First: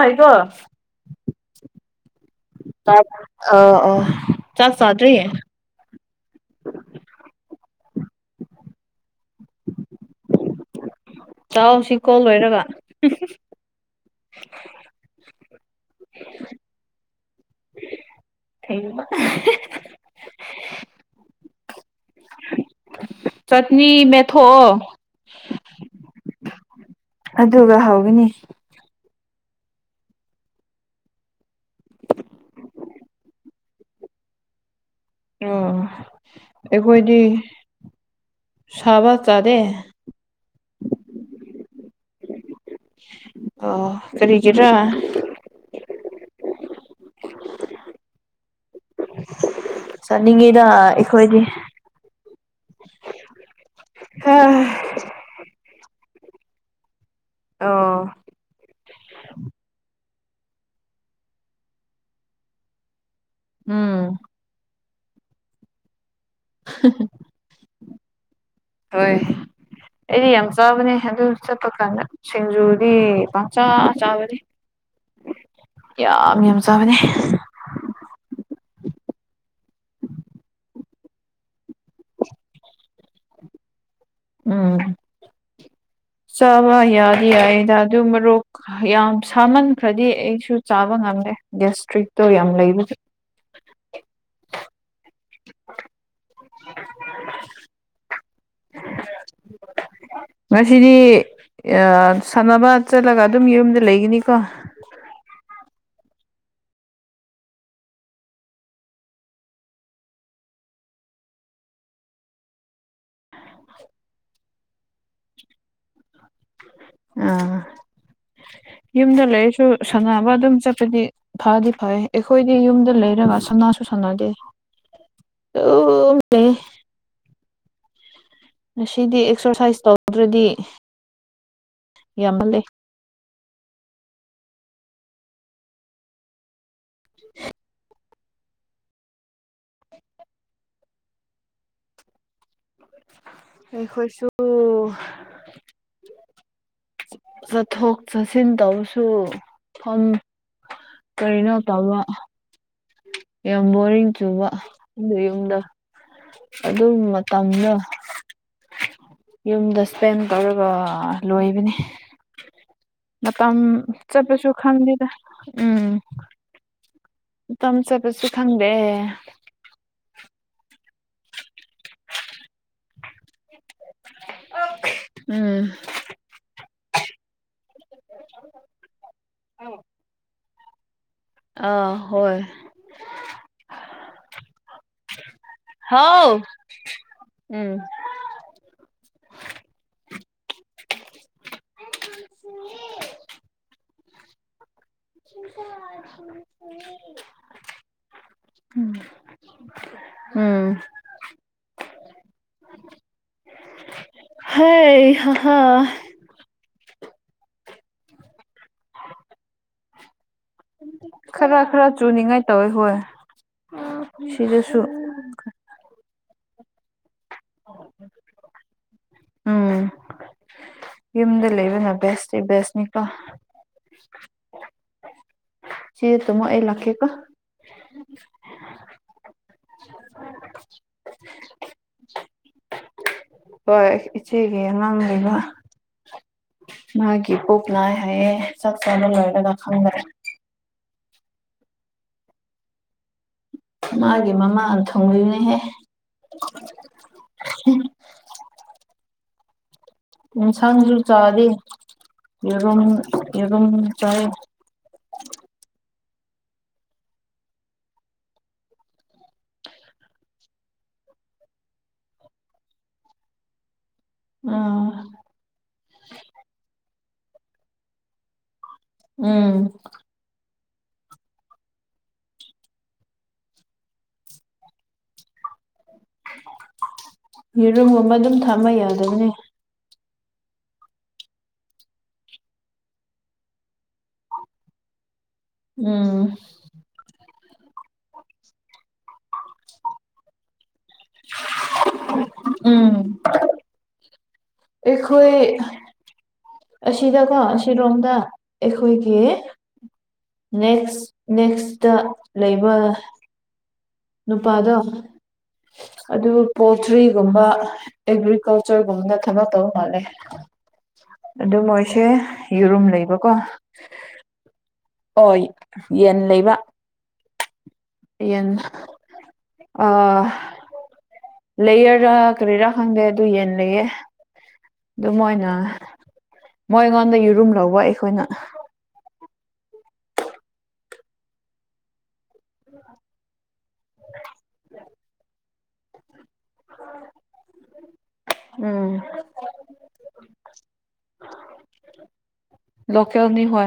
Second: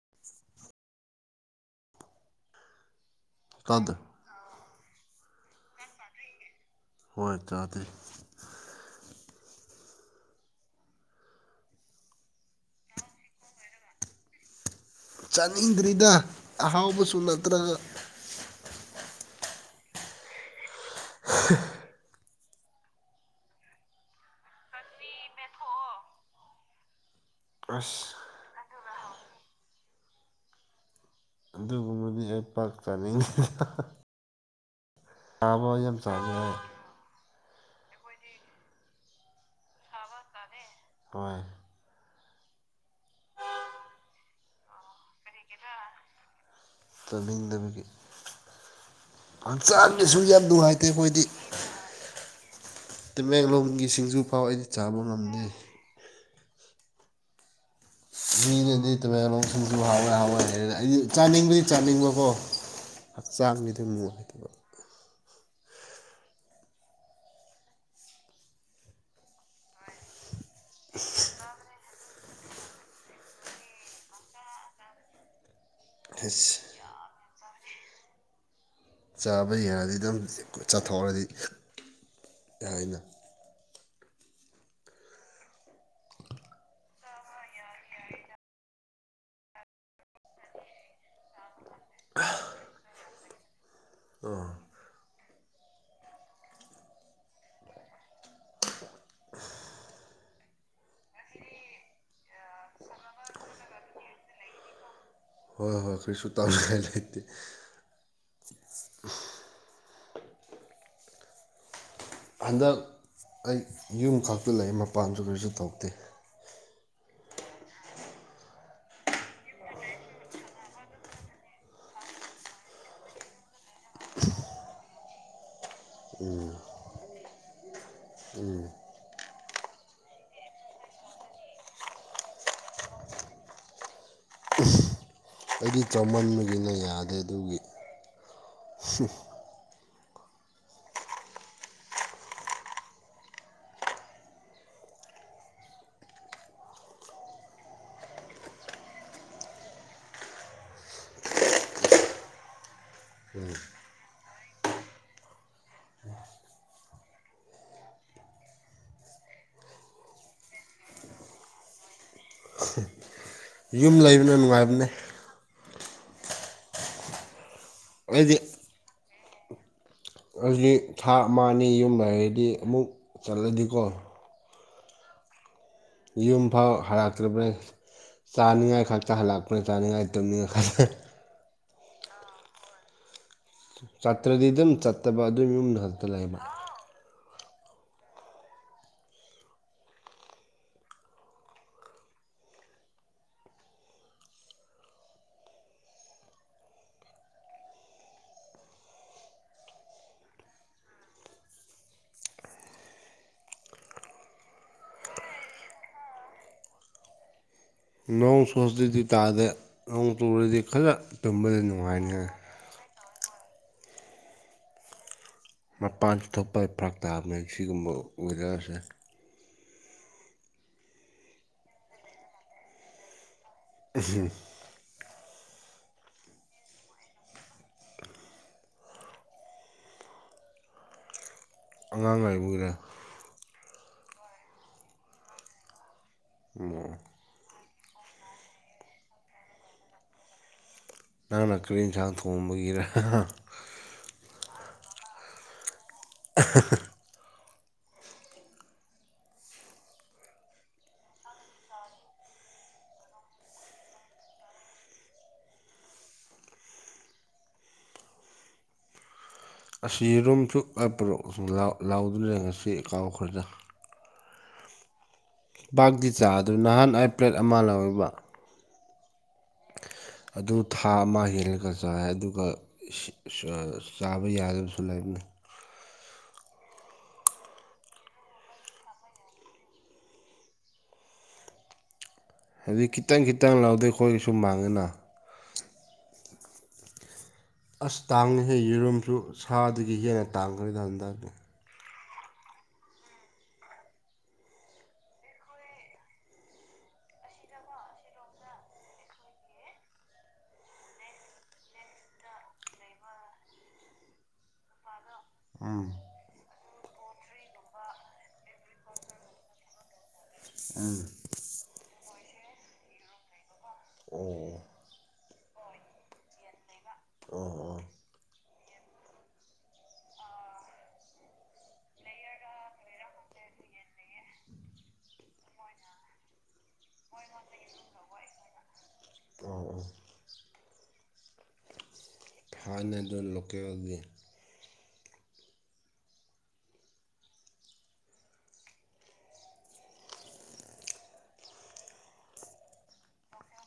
ꯥꯏꯒꯣ ꯑ ꯇꯥꯗꯦ ꯑ ꯆꯠꯗ꯭ꯔꯤ ꯍꯣꯏ ꯆꯥꯗ ꯆꯥꯎꯥꯛꯁꯤ ꯀꯣꯜ ꯂꯣꯏꯔꯒ ꯆꯥꯅꯤꯡꯗ꯭ꯔꯤꯗ ꯑꯍꯥꯎꯕꯁꯨ ꯅꯠꯇ꯭ꯔꯒ ꯊꯩꯒꯕ [unintelligible] ꯆꯠꯅꯤ ꯃꯦꯠꯊꯣꯛꯑꯣ ꯑꯗꯨꯒ ꯑꯁ ꯍꯧꯒꯅꯤ ꯑꯨꯝꯗꯤ ꯑꯩꯣꯏ ꯄꯥꯛ ꯆꯥꯅꯤꯡꯗꯦ ꯑꯣ ꯊꯥꯕ ꯌꯥꯝ ꯆꯥꯅꯤꯡꯦ ꯑꯩꯈꯣꯏꯗꯤ ꯁꯥꯕ ꯆꯥꯗꯦ ꯍꯣꯏ ꯑꯣ ꯀꯔꯤꯒꯤꯔꯥ ꯆꯅꯥꯡꯗꯕꯤꯒꯤ ꯍꯛꯆꯥꯡꯒꯤꯁꯨ ꯌꯥꯝ ꯅꯨꯡꯉꯥꯏꯇꯦ ꯑꯩꯈꯣꯏꯗꯤ ꯇꯃꯦꯡꯂꯣꯡꯒꯤ ꯁꯤꯡꯖꯨꯐꯥꯎ ꯑꯩꯗꯤ ꯑꯣ ꯆꯥꯕ ꯉꯝꯗꯦ ꯑꯣ ꯃꯤꯅꯗꯤ ꯇꯃꯦꯦꯡꯂꯡꯂꯣꯡꯁꯤꯡꯁꯨ ꯍꯥꯎꯋꯦ ꯍꯥꯎꯋꯦ ꯍꯥꯏꯔ ꯑꯩ ꯆꯥꯅꯤꯡꯕꯗꯤ ꯆꯥꯅꯤꯡꯕꯀꯣ ꯍꯛꯆꯥꯡꯒꯤꯗꯤ ꯎꯝ ꯅꯨꯉꯥꯏꯇꯕ ꯍꯣꯏ ꯑꯩꯗꯤ ꯌꯥꯝ ꯆꯥꯕꯅꯦ ꯑꯗꯨ ꯆꯠꯄꯀꯥꯟꯗ ꯁꯤꯡꯖꯨꯗꯤ ꯄꯥꯛꯆꯥꯥ ꯆꯥꯕꯅꯦ ꯌꯥꯝ ꯑꯁ ꯌꯥꯝ ꯆꯥꯕꯅꯦ ꯆꯥꯕ ꯌꯥꯔꯗꯤ ꯑꯗꯨꯝ ꯆꯥꯊꯣꯛꯔꯗꯤ ꯀꯅ ꯎꯝ ꯆꯥꯕ ꯌꯥꯗꯤ ꯌꯥꯏꯗ ꯑꯗꯨ ꯃꯣꯔꯣꯛ ꯌꯥꯝ ꯁꯥꯃꯟꯈ꯭ꯔꯗꯤ ꯑꯩꯁꯨ ꯆꯥꯕ ꯉꯝꯗꯦ ꯒꯦꯁꯇ꯭ꯔꯤꯛꯇꯣ ꯌꯥꯝ ꯂꯩꯕꯒꯤ ꯑ [unintelligible] ꯉꯁꯤꯗꯤ ꯁꯥꯟꯅꯕ ꯆꯠꯂꯒ ꯑꯗꯨꯝ ꯌꯨꯝꯗ ꯂꯩꯒꯅꯤꯀꯣ ꯍꯣꯏ ꯍꯣꯏ ꯀꯔꯤꯁꯨ ꯇꯧꯉꯥꯏ ꯂꯩꯇꯦ ꯍꯟꯗꯛ ꯑꯩ ꯌꯨꯝ ꯈꯛꯇ ꯂꯩ ꯃꯄꯥꯟꯁꯨ ꯀꯔꯤꯁꯨ ꯊꯣꯛꯇꯦ ꯑꯥ ꯌꯨꯝꯗ ꯂꯩꯔꯁꯨ ꯁꯥꯟꯅꯕ ꯑꯗꯨꯝ ꯆꯠꯄꯗꯤ ꯐꯗꯤ ꯐꯩ ꯑꯩꯈꯣꯏꯗꯤ ꯌꯨꯝꯗ ꯂꯩꯔꯒ ꯁꯅꯥꯁꯨ ꯁꯥꯟꯅꯗꯦ ꯑꯣꯅꯦ ꯉꯁꯤꯗꯤ ꯑꯦꯛꯁꯔꯁꯥꯏꯁ ꯇꯧꯗ꯭ꯔꯗꯤ ꯌꯥꯝꯅ ꯂꯩ ꯑꯩꯗꯤ ꯆꯥꯎꯃꯟꯕꯒꯤꯅ ꯌꯥꯗꯦ ꯑꯗꯨꯒꯤ ꯑꯩꯈꯣꯏꯁꯨ ꯆꯠꯊꯣꯛ ꯆꯠꯁꯤꯟ ꯇꯧꯁꯨ ꯀꯔꯤꯅꯣ ꯇꯕ ꯌꯥꯝ ꯕꯣꯔꯤꯡ ꯆꯨꯕ ꯑꯗꯨ ꯌꯨꯝꯗ ꯑꯗꯨꯝ ꯃꯇꯝꯅ ꯌꯨꯝꯗ ꯏꯁꯄꯦꯟ ꯇꯧꯔꯒ ꯂꯣꯏꯕꯅꯤ ꯃꯇꯝ ꯌꯨꯝ ꯂꯩꯕꯅ ꯆꯠꯄꯁꯨ ꯅꯨꯡꯉꯥꯏꯕꯅꯦ ꯈꯪꯗꯦꯗ ꯎꯝ ꯇꯝ ꯆꯕꯁꯨ ꯑꯩꯗꯤ ꯈꯪꯗꯦ ꯑꯩꯗꯤ ꯊꯥ ꯑꯃꯅꯤ ꯌꯨꯝ ꯂꯩꯔꯗꯤ ꯑꯃꯨꯛ ꯆꯠꯂꯗꯤꯀꯣ ꯎꯝ ꯌꯨꯝ ꯐꯥꯎ ꯍꯔꯛꯇ꯭ꯔꯕꯅꯤ ꯆꯥꯅꯤꯡꯉꯥꯏ ꯈꯛꯇ ꯍꯜꯂꯛꯄꯅ ꯆꯥꯅꯤꯡꯉꯥꯏ ꯇꯨꯝꯅꯤꯡꯉ ꯈꯜꯂ ꯑꯥ ꯍꯣꯏ ꯆꯇ꯭ꯔꯗꯤ ꯑꯗꯨꯝ ꯆꯠꯇꯕ ꯑꯗꯨꯏ ꯌꯨꯝꯗꯨ ꯈꯛꯇ ꯍꯥꯎ ꯂꯩꯕ ꯎꯝ ꯁꯤ [unintelligible] ꯀ [unintelligible] ꯝ ꯎꯝ ꯍ ꯍꯥ ꯍꯥ ꯅꯣꯡꯁꯨ ꯍꯧꯖꯤꯛꯇꯤ ꯇꯥꯗꯦ ꯅꯣꯡ ꯆꯨꯔꯗꯤ ꯈꯔ ꯇꯨꯝꯕꯗꯤ ꯈꯔ ꯈꯔ ꯅꯨꯡꯉꯥꯏꯅꯤꯉꯥꯏ ꯆꯨꯅꯤꯡꯉꯥꯏ ꯇꯧꯋꯦ ꯍꯣꯏ ꯁꯤꯗꯁꯨ ꯃꯄꯥꯟ ꯊꯣꯛꯄ ꯐ꯭ꯔꯥꯛ ꯇꯥꯕꯅꯦ ꯁꯤꯒꯨꯝꯕ ꯋꯦꯗꯔꯁꯦ ꯎꯝ ꯌꯨꯝꯗ ꯂꯩꯕꯅ ꯕꯦꯁꯇꯤ ꯕꯦꯁꯅꯤꯀꯣ ꯑ ꯆꯦꯒ ꯇꯨꯝꯃꯣ ꯑꯩ ꯂꯥꯛꯀꯦꯀꯣ ꯑꯉꯥꯡ ꯂꯩꯕꯒꯤꯔ ꯍꯣꯏ ꯏꯆꯦꯒꯤ ꯑꯉꯥꯡ ꯂꯩꯕ ꯑꯣ ꯏꯄꯨꯛ ꯅꯥꯏ ꯍꯥꯏꯌꯦ ꯆꯥꯛ ꯆꯥꯕ ꯂꯣꯏꯔꯒ ꯈꯪꯗꯔꯦ ꯅꯪꯅ ꯀꯔꯤ ꯌꯦꯟꯁꯥꯡ ꯊꯣꯡꯕꯒꯤꯔ ꯃꯥꯒꯤ ꯃꯃꯥ ꯊꯨꯡꯂꯤꯅꯦꯍꯦ [unintelligible] ꯌꯦꯟꯁꯥꯡꯁꯨ ꯆꯥꯗꯦ ꯌꯦꯔꯨꯝ ꯌꯦꯔꯨꯝ ꯆꯥꯏ ꯑꯁ ꯌꯦꯔꯨꯝꯁꯨ ꯑꯦꯄꯨꯔꯧ [unintelligible] ꯂꯥꯎ ꯂꯥꯎꯗ꯭ꯔꯦ ꯉꯁꯤ ꯀꯥꯎꯈ꯭ꯔꯦꯗ ꯑ ꯕꯥꯛꯒꯤ ꯆꯥꯗꯨ ꯅꯍꯥꯟ ꯑꯩ ꯄ꯭ꯂꯦꯠ ꯑꯃ ꯂꯧꯋꯦꯕ ꯎꯝ ꯑꯗꯨ ꯊꯥ ꯑꯃ ꯍꯦꯜꯂꯒ ꯆꯥꯏꯥꯏ ꯑꯗꯨꯒ ꯆꯥꯕ ꯌꯥꯗꯕꯁꯨ ꯂꯩꯕꯅꯤ ꯌꯦꯔꯨꯝꯒꯨꯝꯕ ꯑꯗꯨꯝ ꯊꯝꯕ ꯌꯥꯗꯕꯅꯤ ꯍꯥꯏꯗꯤ ꯈꯤꯇꯪ ꯈꯤꯇꯪ ꯂꯥꯎꯗꯣꯏ ꯑꯩꯈꯣꯏꯒꯤ ꯁꯨꯝ ꯃꯥꯡꯉꯤꯅ ꯎꯝ ꯑꯁ ꯇꯥꯡꯉꯍꯦ ꯌꯦꯔꯨꯝꯝꯁꯨ ꯁꯥꯗꯒꯤ ꯍꯦꯟꯅ ꯇꯥꯡꯈ꯭ꯔꯦꯗ ꯍꯟꯗꯥ ꯎꯝ ꯑꯩꯈꯣꯏ ꯑꯁꯤꯗꯀꯣ ꯑꯁꯤꯔꯣꯝꯗ ꯑꯩꯈꯣꯏꯒꯤ ꯅꯦꯛꯁ ꯅꯦꯛꯁꯇ ꯂꯩꯕ ꯅꯨꯄꯥꯗꯣ ꯎꯝ ꯑꯗꯨ ꯄꯣꯜꯇ꯭ꯔꯤꯒꯨꯝꯕ ꯑꯦꯒ꯭ꯔꯤꯀꯜꯆꯔꯒꯨꯝꯕꯅ ꯊꯕꯛꯇꯧ ꯃꯥꯜꯂꯦ ꯑ ꯑꯗꯨ ꯃꯣꯏꯁꯦ ꯌꯦꯔꯨꯝ ꯂꯩꯕꯀꯣ ꯑꯣ ꯍꯣꯏ ꯌꯦꯟ ꯂꯩꯕ ꯑꯣ ꯑꯣ ꯌꯦꯟ ꯑꯥ ꯂꯩꯌꯦꯔꯥ ꯀꯔꯤꯔꯥ ꯈꯪꯗꯦ ꯑꯗꯨ ꯌꯦꯟ ꯂꯩꯌꯦ ꯑꯗꯨ ꯃꯣꯏꯅ ꯃꯣꯏ ꯑꯩꯉꯣꯟꯗ ꯌꯦꯨꯔꯨꯝ ꯂꯧꯕ ꯑꯩꯈꯣꯏꯅ ꯑ ꯍꯥꯟꯅꯗꯨ ꯂꯣꯀꯦꯜꯒꯤ ꯎ ꯎꯝ ꯂꯀꯦꯜꯅꯤ ꯍꯣꯏ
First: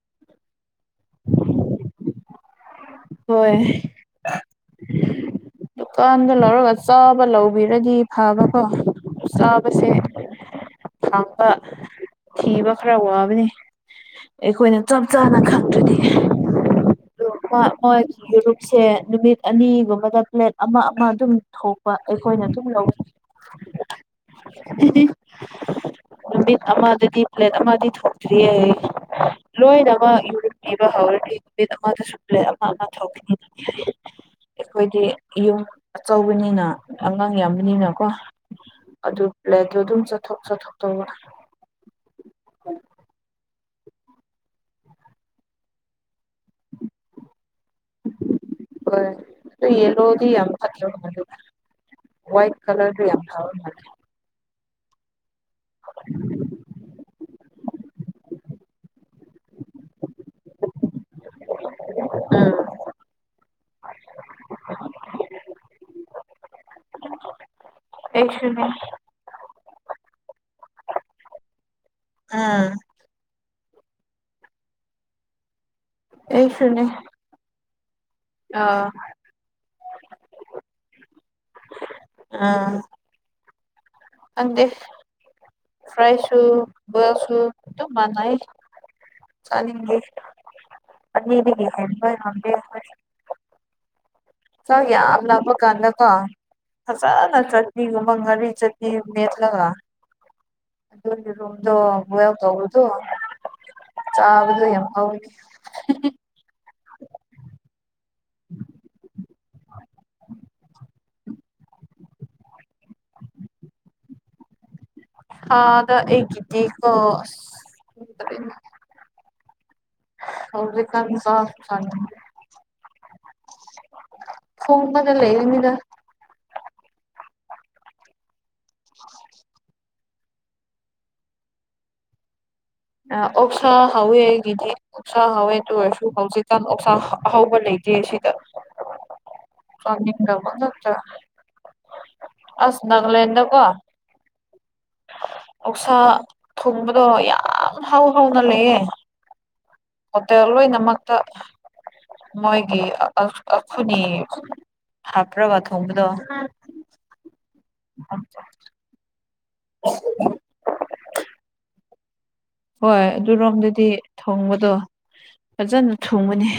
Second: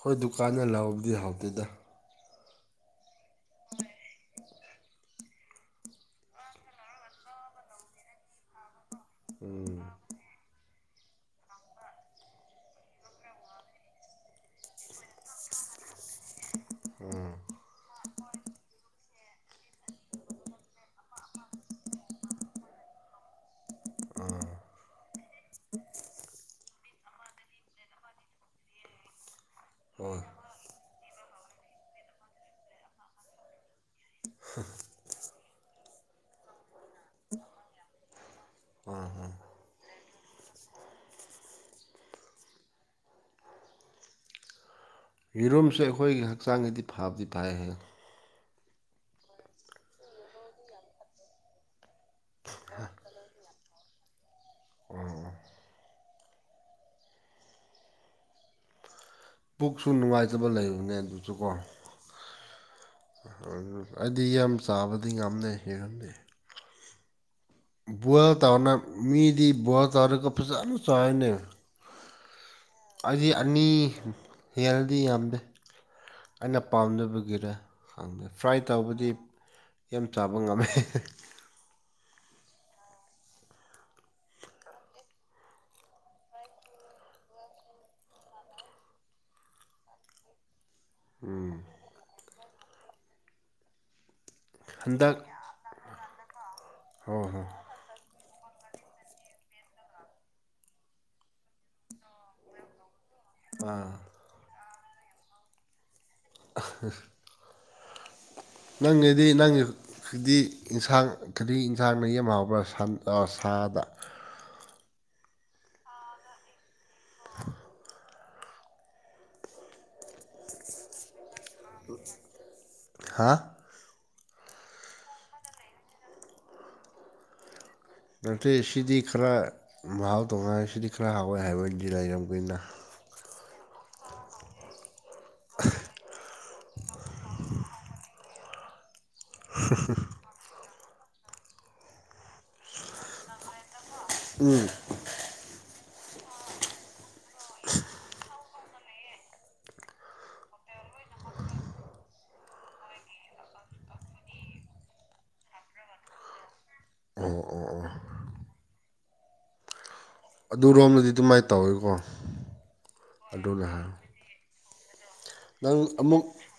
ꯍꯣꯏ ꯗꯨꯀꯥꯟꯗ ꯂꯧꯕꯗꯤ ꯍꯥꯎꯇꯦꯗ ꯍꯣꯏ ꯗꯨꯀꯥꯟꯗ ꯂꯧꯔꯒ ꯆꯥꯕ ꯂꯧꯕꯤꯔꯗꯤ ꯐꯕꯀꯣ ꯎꯝ ꯆꯥꯕꯁꯦ ꯈꯥꯡꯕ ꯊꯤꯕ ꯈꯔ ꯋꯥꯕꯅꯤ ꯑꯩꯈꯣꯏꯅ ꯆꯞ ꯆꯥꯅ ꯈꯪꯗ꯭ꯔꯗꯤ ꯎꯝ ꯃꯣꯏ ꯒ꯭ꯔꯨꯞꯁꯦ ꯅꯨꯃꯤꯠ ꯑꯅꯤꯒꯨꯝꯕꯗ ꯄ꯭ꯂꯦꯠ ꯑꯃ ꯑꯃ ꯑꯗꯨꯝ ꯊꯣꯛ ꯑꯩꯈꯣꯏꯅ ꯑꯗꯨꯝ ꯂꯧꯏ ꯅꯨꯃꯤꯠ ꯑꯃꯗꯗꯤ ꯄ꯭ꯂꯦꯠ ꯑꯃꯗꯤ ꯊꯣꯛꯇ꯭ꯔꯤꯌꯦ ꯍꯣꯏ ꯂꯣꯏꯅꯃꯛ ꯌ ꯄꯕ ꯍꯧꯔꯗꯤ ꯅꯨꯃꯤꯠ ꯑꯃꯗ ꯁꯂꯦ ꯑꯃ ꯑꯃ ꯊꯣꯛꯈꯤꯅꯤꯅ [unintelligible] ꯑꯩꯈꯣꯏꯗꯤ ꯌꯨꯝ ꯑꯆꯧꯕꯅꯤꯅ ꯑꯉꯥꯡ ꯌꯥꯝꯕꯅꯤꯅꯀꯣ ꯑꯗꯨ ꯄ꯭ꯂꯦꯠꯇꯣ ꯑꯗꯨꯝ ꯆꯠꯊꯣꯛ ꯆꯠꯊꯣꯛ ꯇꯧꯕ ꯎ ꯌꯦꯔꯨꯝꯁꯨ ꯑꯩꯈꯣꯏꯒꯤ ꯍꯛꯆꯥꯡꯗꯗꯤ ꯐꯕꯗꯤ ꯐꯥꯏ ꯍ ꯍꯣꯏ ꯌꯦꯂꯣꯗꯤ ꯌꯥꯝ ꯈꯔ ꯋꯥꯏꯠ ꯀꯂꯔ ꯌꯥꯝ ꯎꯝ [unintelligible] ꯄꯨꯕꯨꯛꯁꯨ ꯅꯨꯡꯉꯥꯏꯇꯕ ꯂꯩꯕꯅꯦ ꯑꯗꯨꯁꯨ ꯀꯣ ꯑꯝ ꯑꯩꯗꯤ ꯌꯥꯝ ꯆꯥꯕꯗꯤ ꯌꯥꯝꯅ ꯍꯦꯟꯒꯗ ꯎ ꯕꯨꯍ ꯇꯧꯅ ꯃꯤꯗꯤ ꯕꯨꯍ ꯇꯧꯔꯒ ꯐꯖꯥꯅ ꯆꯉꯥꯏꯅꯦ ꯑꯥ ꯑꯩꯗꯤ ꯑꯅꯤ ꯍꯦꯜꯗꯤ ꯌꯥꯝꯗꯦ ꯑꯩꯅ ꯑꯩꯁꯨꯅꯦ ꯄꯥꯝꯖꯕꯒꯤꯔ ꯈꯪꯗꯦ ꯐ꯭ꯔꯥꯏ ꯑꯥ ꯇꯧꯕꯗꯤ ꯌꯥꯝ ꯆꯥꯕ ꯉꯝꯃꯦ ꯑꯥ ꯈꯪꯗꯦ ꯐ꯭ꯔꯥꯏꯁꯨ ꯕꯣꯏꯜꯁꯨꯨ ꯑꯗꯨꯝ ꯃꯥꯅꯩ ꯆꯅꯤꯡꯦ ꯍ ꯅꯦ ꯆꯥꯛ ꯍꯟꯗꯛ ꯌꯥꯝ ꯂꯥꯞꯄ ꯀꯥꯟꯗꯀꯣ ꯍꯣꯏ ꯐꯖꯅ ꯍꯣꯏ ꯆꯠ ꯃꯤ ꯃꯪꯒꯥꯥꯂꯤ ꯆꯗꯤ ꯅꯠꯂꯒ ꯗ ꯒꯋꯎꯛꯕꯣ ꯑꯥ ꯆꯥꯕꯗ ꯌꯥꯝꯦ [inaudible] ꯅꯪꯒꯤꯗꯤ ꯅꯪꯒꯤꯈꯗꯤ ꯏꯟꯁꯥꯡ ꯀꯔꯤ ꯏꯟꯁꯥꯡꯅ ꯌꯥꯝ ꯍꯥꯎꯕ꯭ꯔꯥ ꯁꯟ ꯁꯥꯗ ꯊꯥꯗ ꯑꯩꯒꯤꯗꯤꯀꯣ ꯑꯁ ꯍꯧꯖꯤꯀꯥꯟ ꯆꯥꯛ ꯆꯥꯅꯤꯡꯗꯦ ꯍꯥ [unintelligible] ꯅꯠꯇꯦ ꯁꯤꯗꯤ ꯈꯔ ꯃꯍꯥꯎ ꯇꯣꯡꯉꯥꯜꯂꯦ ꯁꯤꯗꯤ ꯈꯔ ꯍꯥꯎꯋꯦ ꯍꯥꯏꯕꯗꯤ ꯂꯩꯔꯝꯒꯅꯤꯗ ꯑ ꯑꯣꯛꯁꯥ ꯍꯥꯎꯋꯦ ꯑꯩꯒꯤꯗꯤ ꯑꯣꯛꯁꯥ ꯍꯥꯎꯋꯦ ꯗꯨꯑꯣꯏꯔꯁꯨ ꯍꯧꯖꯤꯀꯥꯟ ꯑꯣꯛꯁꯥ ꯑꯍꯧꯕ ꯂꯩꯇꯦ ꯁꯤꯗ ꯆꯥꯅꯤꯡꯗꯕ ꯑꯁ ꯅꯒꯂꯦꯟꯗ ꯀꯣ ꯎꯝ ꯑꯣꯛꯁꯥ ꯊꯣꯡꯕꯗꯣ ꯌꯥꯝ ꯍꯥꯎ ꯍꯥꯎꯅ ꯂꯩꯌꯦ ꯍꯣꯇꯦꯜ ꯂꯣꯏꯅꯃꯛꯇ ꯃꯣꯏꯒꯤ [unintelligible] ꯍꯥꯞꯔꯕ ꯊꯣꯡꯕꯗꯣ ꯑꯣ ꯑꯣ ꯑꯣ [inaudible] [inaudible] ꯑꯗꯨꯔꯣꯝꯗꯗꯤ ꯑꯗꯨꯃꯥꯏꯅ ꯇꯧꯋꯤꯀꯣ ꯍꯣꯏ ꯑꯗꯨꯅ ꯑꯗꯨꯔꯣꯝꯗꯗꯤ ꯍꯥꯏ ꯊꯣꯡꯕꯗꯣ ꯅꯪ ꯐꯖꯅ ꯑꯃꯨꯛ ꯊꯣꯡꯕꯅꯦ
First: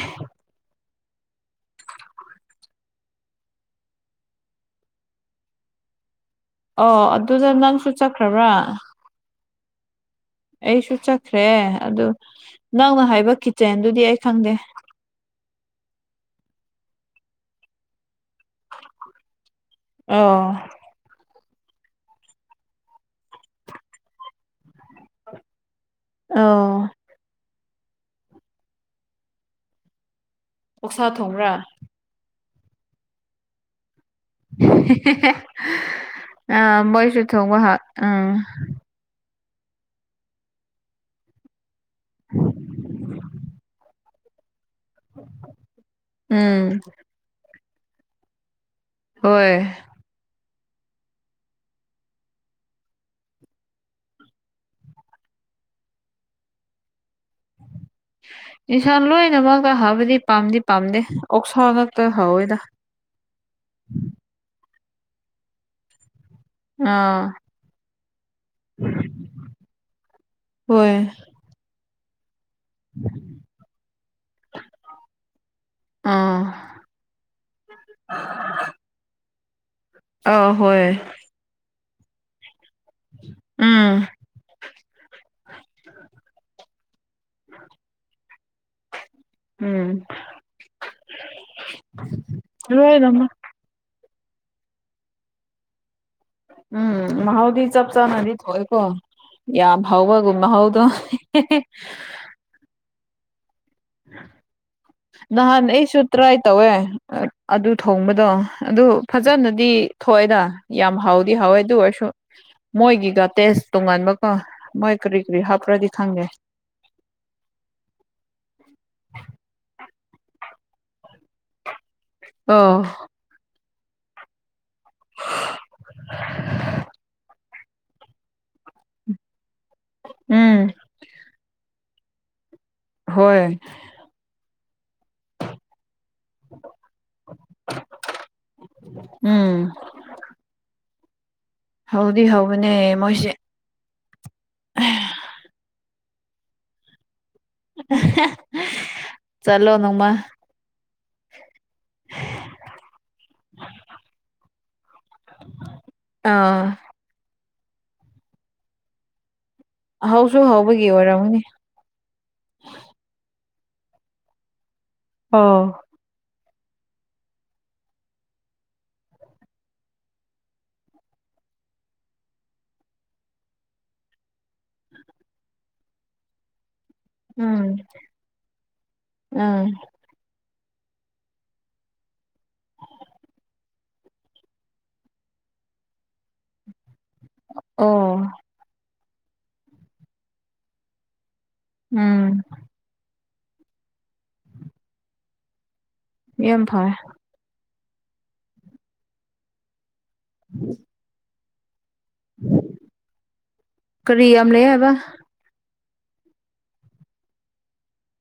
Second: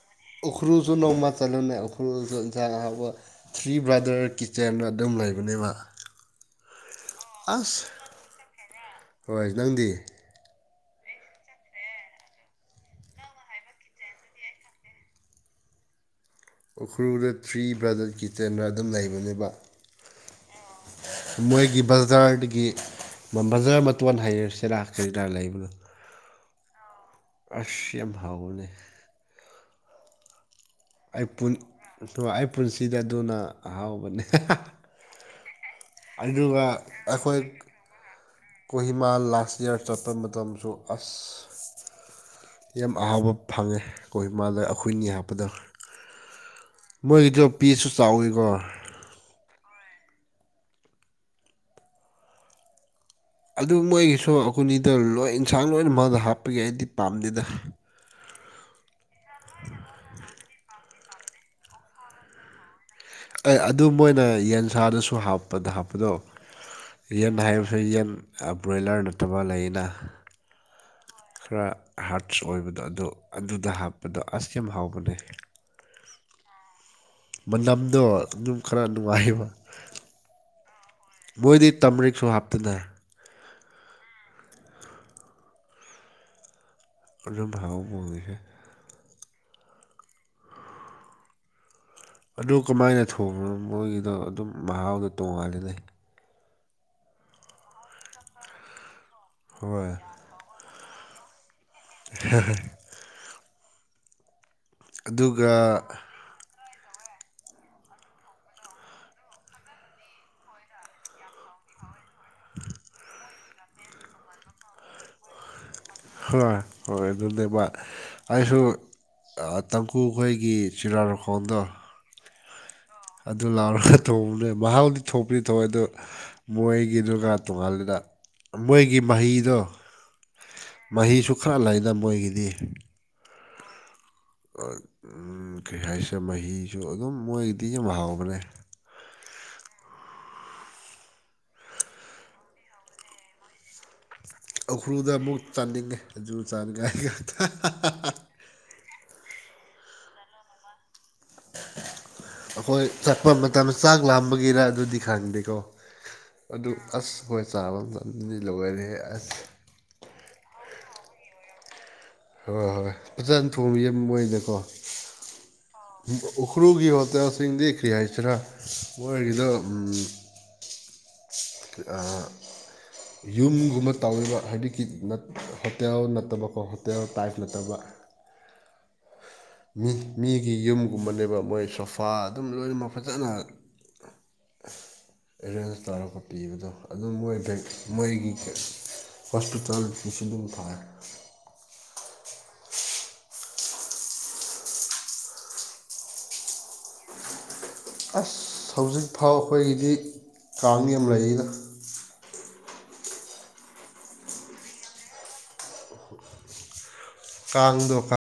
ꯎꯈ꯭ꯔꯨꯜꯁꯨ ꯅꯣꯡꯃ ꯆꯠꯂꯣꯅꯦ ꯎꯈ꯭ꯔꯨꯁꯨ ꯏꯟꯁꯥꯡ ꯑꯍꯥꯎꯕ ꯊ꯭ꯔꯤ ꯕ꯭ꯔꯥꯗꯔ ꯀꯤꯠꯆꯦꯟ ꯑꯗꯨꯝ ꯂꯩꯕꯅꯦꯕ ꯑꯣ ꯑꯗꯨꯗꯣ ꯑꯁ ꯅꯪꯁꯨ ꯆꯠꯈ꯭ꯔꯕ꯭ꯔꯥ ꯍꯣꯏ ꯅꯪꯗꯤ ꯑꯩꯁꯨ ꯆꯠꯈ꯭ꯔꯦ ꯑꯗꯨ ꯅꯪꯅ ꯍꯥꯏꯕ ꯀꯤꯠꯆꯦꯟꯗꯨꯗꯤ ꯑꯩ ꯈꯪꯗꯦ ꯎꯈ꯭ꯔꯨꯜꯗ ꯊ꯭ꯔꯤ ꯕ꯭ꯔꯗꯔ ꯀꯤꯠꯆꯟꯗꯅ ꯑꯗꯨꯝ ꯂꯩꯕꯅꯦꯕ ꯑꯣ ꯃꯣꯏꯒꯤ ꯕꯖꯥꯔꯗꯒꯤ ꯕꯖꯥꯔ ꯃꯇꯣꯟ ꯍꯩꯔꯁꯤꯔꯥ ꯀꯔꯤꯗꯥ ꯂꯩꯕꯅꯦ ꯑꯧ ꯑꯁ ꯌꯥꯝ ꯍꯥꯎꯕꯅꯦ ꯑꯣꯛꯁꯥ ꯑꯩ ꯄꯨꯟ ꯊꯣꯡꯕ꯭ꯔꯥ ꯑꯩ ꯄꯨꯟꯁꯤꯗ ꯑꯗꯨꯅ ꯑꯍꯥꯎꯕꯅꯦ ꯑꯗꯨꯒ ꯑꯥ ꯃꯣꯏꯁꯨ ꯑꯩꯈꯣꯏ ꯊꯣꯡꯕ ꯍꯥꯎ ꯑꯝ ꯀꯣꯍꯤꯃꯥ ꯂꯥꯁ ꯌꯥꯔ ꯆꯠꯄ ꯃꯇꯝꯁꯨ ꯑꯁ ꯌꯥꯝ ꯑꯍꯥꯎꯕ ꯐꯪꯉꯦ ꯀꯣꯍꯤꯃꯥꯥꯗ ꯑꯩꯈꯣꯏꯅꯤ ꯍꯥꯞꯄꯗꯣ ꯎꯝ ꯃꯣꯏꯒꯤꯗꯣ ꯄꯦꯁꯁꯨ ꯆꯥꯎꯋꯤꯀꯣ ꯍꯣꯏ ꯑꯗꯨ ꯃꯣꯏꯒꯤꯁꯨ ꯑꯩꯈꯣꯏꯅꯤꯗ ꯂꯣꯏ ꯏꯟꯁꯥꯡ ꯂꯣꯏꯅ ꯃꯛ ꯍꯥꯞꯄꯛ ꯏ ꯑꯩꯗꯤ ꯄꯥꯝꯗꯦꯗ ꯏꯟꯁꯥꯡ ꯂꯣꯏꯅꯃꯛꯒ ꯍꯥꯞꯄꯗꯤ ꯄꯥꯝꯗꯤ ꯄꯥꯝꯗꯦ ꯑꯣꯛꯁꯥ ꯉꯥꯛꯇ ꯍꯥꯎꯋꯦꯗ ꯑꯦ ꯑꯗꯨ ꯃꯣꯏꯅ ꯌꯦꯟꯁꯥꯗꯁꯨ ꯍꯥꯞꯄꯗ ꯍꯥꯞꯄꯗꯣ ꯑꯥ ꯌꯦꯟ ꯍꯥꯏꯕꯁꯤ ꯌꯦꯟ ꯑ ꯕ꯭ꯔꯣꯏꯂꯔ ꯅꯠꯇꯕ ꯂꯩꯅ ꯍꯣꯏ ꯈꯔ ꯍꯥꯔꯠꯁ ꯑꯣꯏꯕꯗꯣ ꯑꯗꯣ ꯑꯗꯨꯗ ꯍꯥꯞꯄꯗꯣ ꯑꯁ ꯌꯥꯝ ꯍꯥꯎꯕꯅꯦ ꯑꯪ ꯃꯅꯝꯗꯣ ꯑꯗꯨꯝ ꯈꯔ ꯅꯨꯡꯉꯥꯏꯌꯦꯕ ꯑ ꯍꯣꯏ ꯃꯣꯏꯗꯤ ꯇꯝꯔꯤꯛꯁꯨ ꯍꯥꯞꯇꯅ ꯎꯝ ꯑꯗꯨꯅ ꯍꯥꯎꯕ ꯑꯣꯏꯔꯤꯁꯦ ꯎꯝ ꯑꯗꯨ ꯀꯃꯥꯏꯅ ꯂꯣꯏꯅꯃꯛ ꯊꯣꯡꯕꯅꯣ ꯃꯣꯏꯒꯤꯗꯣ ꯑꯗꯨꯝ ꯃꯍꯥꯎꯗꯣ ꯇꯣꯡꯉꯥꯜꯂꯤꯅꯦ ꯎꯝ ꯃꯍꯥꯎꯗꯤ ꯆꯞ ꯆꯥꯅꯗꯤ ꯊꯣꯛꯑꯦꯀꯣ ꯌꯥꯝ ꯍꯣꯏ ꯍꯥꯎꯕꯒꯤ ꯃꯍꯥꯎꯗꯣ [unintelligible] [unintelligible] ꯅ ꯑꯗꯨꯒ ꯅꯁꯨ ꯇ꯭ꯔꯥꯏ ꯇꯧꯋꯦ ꯑꯗꯨ ꯊꯣꯡꯕꯗꯣ ꯑꯗꯨ ꯐꯖꯅꯗꯤ ꯊꯣꯛꯑꯦꯗ ꯌꯥꯝ ꯍꯥꯎꯗꯤ ꯍꯥꯎꯋꯦ ꯑꯗꯨ ꯑꯣꯏꯁꯨ ꯃꯣꯏꯒꯤꯒ ꯇꯦꯁ ꯇꯣꯉꯥꯟꯕꯒ ꯃꯣꯏ ꯀꯔꯤ ꯀꯔꯤ ꯍꯥꯞꯄ꯭ꯔꯗꯤ ꯈꯪꯗꯦ ꯍꯣꯏ ꯍꯣꯏ ꯑꯗꯨꯅꯦꯕ ꯑꯩꯁꯨ ꯀꯨꯈꯣꯏꯒꯤ ꯆꯤꯔꯥ ꯂꯧꯈꯣꯡꯗꯣ ꯑ ꯑꯗꯨ ꯂꯥꯎꯔꯒ ꯊꯣꯡꯅꯦ ꯃꯍꯥꯎꯗꯤ ꯊꯣꯛꯄꯗꯤ ꯊꯣꯛꯑꯦ ꯑꯗꯨ ꯃꯣꯏꯒꯤꯗꯨꯒ ꯇꯣꯉꯗ ꯃꯣꯏꯒꯤ ꯃꯍꯤꯗꯣ ꯎꯝ ꯃꯍꯤ ꯈ ꯂꯝꯃꯣꯏꯒꯤꯗꯤ ꯍꯣꯏ ꯀꯔꯤ ꯍꯥꯏꯁꯦ ꯃꯍꯤꯁꯨ ꯑꯗꯨꯝ ꯃꯣꯏꯗꯤ ꯌꯥꯝ ꯍꯥꯎꯕꯅꯦ ꯎꯝ ꯍꯗꯤ ꯍꯧꯕꯅꯦ ꯃꯣꯏꯁꯦ ꯎꯈ꯭ꯔꯨꯜꯗ ꯑꯃꯨꯛ ꯆꯠꯅꯤꯡꯉꯦ ꯑꯗꯨ ꯆꯥꯅꯤꯡꯉꯥꯏ ꯆꯂꯣꯅꯃ ꯑꯩꯈꯣꯏ ꯆꯠꯄ ꯃꯇꯝꯗ ꯆꯥꯛ ꯂꯥꯝꯕꯒꯤꯔ ꯑꯗꯨꯗꯤ ꯈꯪꯗꯦꯀꯣ ꯑꯗꯨ ꯑꯥ ꯑꯁ ꯍꯣꯏ ꯆꯥꯕ ꯃꯇꯝꯗꯤ ꯂꯣꯏꯔꯦꯍꯦ ꯑꯁ ꯍꯧꯁꯨ ꯍꯧꯕꯒꯤ ꯑꯣꯏꯔꯝꯅꯤ ꯍꯣꯏ ꯍꯣꯏ ꯍꯣꯏ ꯍꯣꯏ ꯐꯖꯅ ꯊꯣꯡꯕ ꯌꯦꯣꯏꯗꯀꯣ ꯑꯣ ꯎꯈ꯭ꯔꯨꯒꯤ ꯍꯣꯇꯥꯦꯜꯁꯤꯡꯗꯤ ꯀꯔꯤ ꯍꯥꯏꯁꯤꯔꯥ ꯃꯣꯏꯒꯤꯗ [unintelligible] ꯌꯨꯝꯒꯨꯝꯕ ꯇꯧꯔꯤꯕ ꯍꯥꯏꯗꯤꯛꯀꯤ ꯍꯣꯇꯦꯜ ꯅꯠꯇꯕꯀꯣ ꯍꯣꯇꯦꯜ ꯇꯥꯏꯞ ꯎꯝ ꯅꯠꯇꯕ ꯎꯝ ꯃꯤ ꯃꯤꯒꯤ ꯌꯨꯝꯒꯨꯝꯕꯅꯦꯕ ꯃꯣꯏ ꯁꯣꯐꯥ ꯑꯗꯨꯝ ꯂꯣꯏꯅꯃꯛ ꯐꯖꯅ ꯑꯦꯔꯦꯟꯖ ꯇꯧꯔꯛꯄ ꯄꯤꯕꯗꯣ ꯑꯗꯨꯝ ꯃꯣꯏ ꯃꯣꯏꯒꯤ ꯑꯣ ꯍꯣꯁꯄꯤꯇꯥꯜꯇꯁꯨ ꯑꯗꯨꯝ ꯊꯥꯏ ꯎꯝ ꯌꯥꯝꯦꯝ ꯊꯑ ꯑꯁ ꯍꯧꯖꯤꯛ ꯐꯥꯎ ꯑꯩꯈꯣꯏꯒꯤꯗꯤ ꯀꯥꯡ ꯑꯃ ꯂꯩꯔꯤꯅ ꯀꯔꯤꯌꯥ ꯑꯃ ꯂꯩꯕ [unintelligible] ꯀꯥꯡ ꯗꯣ ꯀꯥ